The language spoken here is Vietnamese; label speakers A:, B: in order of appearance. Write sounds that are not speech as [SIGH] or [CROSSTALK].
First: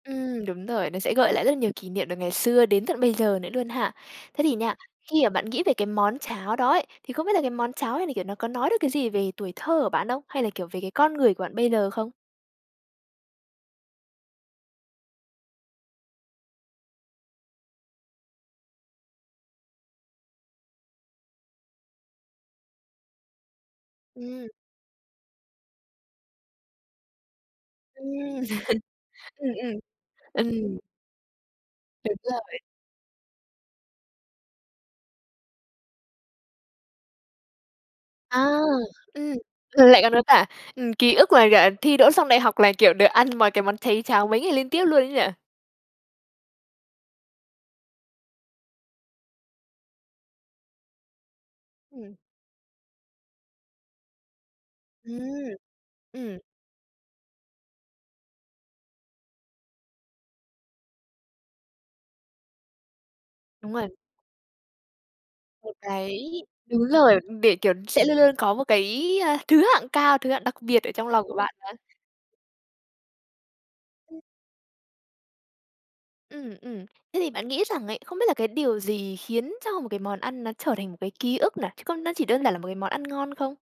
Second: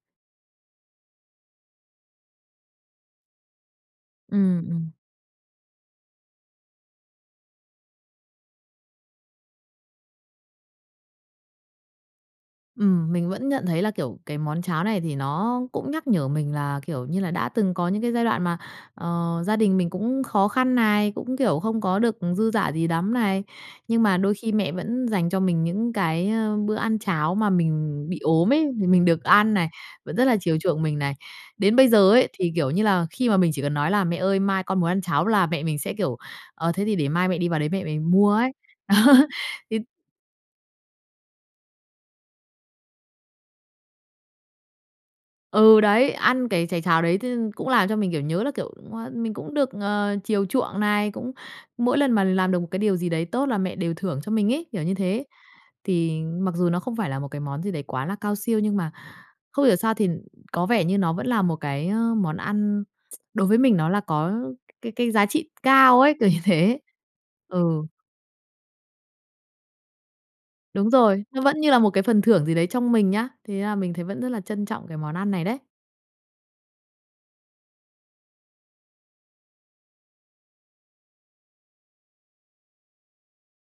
A: Ừm, đúng rồi, nó sẽ gợi lại rất là nhiều kỷ niệm từ ngày xưa đến tận bây giờ nữa luôn ha. Thế thì
B: Ừm,
A: nha,
B: ừm.
A: khi mà bạn nghĩ về cái món cháo đó ấy, thì không biết là cái món cháo này, kiểu, nó có nói được cái gì về tuổi thơ của bạn không? Hay là, kiểu, về cái con người của bạn bây giờ không?
B: Ừm, mình vẫn nhận thấy là, kiểu, cái món cháo này thì nó cũng nhắc nhở mình là, kiểu như là, đã từng có những cái giai đoạn mà, ờ, gia đình mình cũng khó khăn này, cũng, kiểu, không có được dư dả gì lắm này, nhưng mà đôi
A: Ừm.
B: khi mẹ vẫn dành cho mình những cái, ơ, bữa ăn cháo mà mình bị
A: Ừm.
B: ốm ấy, thì mình
A: [LAUGHS]
B: được
A: Ừm,
B: ăn này,
A: ừm,
B: vẫn rất là chiều
A: ừm.
B: chuộng mình này. Đến bây giờ
A: Đúng
B: ấy thì,
A: rồi.
B: kiểu như là, khi mà mình chỉ cần nói là "Mẹ ơi, mai con muốn ăn cháo." là mẹ mình sẽ, kiểu, "Ờ, thế thì để mai mẹ đi vào đấy mẹ mẹ mua
A: À,
B: ấy." Đó,
A: ừm,
B: thì
A: rồi lại còn có cả, ừm, ký ức là cả thi đỗ xong đại học là, kiểu, được ăn mon cái món cháy cháo mấy ngày liên tiếp luôn ấy nhỉ?
B: Ừ, đấy, ăn cái cháy cháo đấy t cũng làm cho mình, kiểu, nhớ là, kiểu, cũng, a, mình cũng được, ờ, chiều chuộng này, cũng mỗi lần
A: Ừm.
B: mà làm được một cái điều gì đấy tốt là mẹ đều thưởng cho mình ấy, kiểu như thế.
A: Ừm,
B: Thì
A: ừm.
B: mặc dù nó không phải là một cái món gì đấy quá là cao siêu nhưng mà không hiểu sao thì có vẻ như nó vẫn là một cái, ơ, món ăn [TSK] đối với
A: Đúng
B: mình nó
A: rồi.
B: là có cái cái giá trị
A: Một
B: cao ấy,
A: cái
B: kiểu như thế.
A: đúng rồi để, kiểu,
B: Ừ.
A: sẽ luôn luôn có một cái, a, thứ hạng cao, thứ hạng đặc biệt
B: Đúng
A: ở trong lòng
B: rồi,
A: của
B: nó
A: bạn
B: vẫn
A: mà.
B: như là một cái phần thưởng gì đấy trong mình nhá. Thế là mình thấy vẫn
A: Ưm.
B: rất là trân trọng cái món ăn này đấy.
A: Ừm, ừm, thế thì bạn nghĩ rằng ấy, không biết là cái điều gì khiến cho một cái món ăn nó trở thành một cái ký ức này, chứ có nó chỉ đơn giản là một cái món ăn ngon không?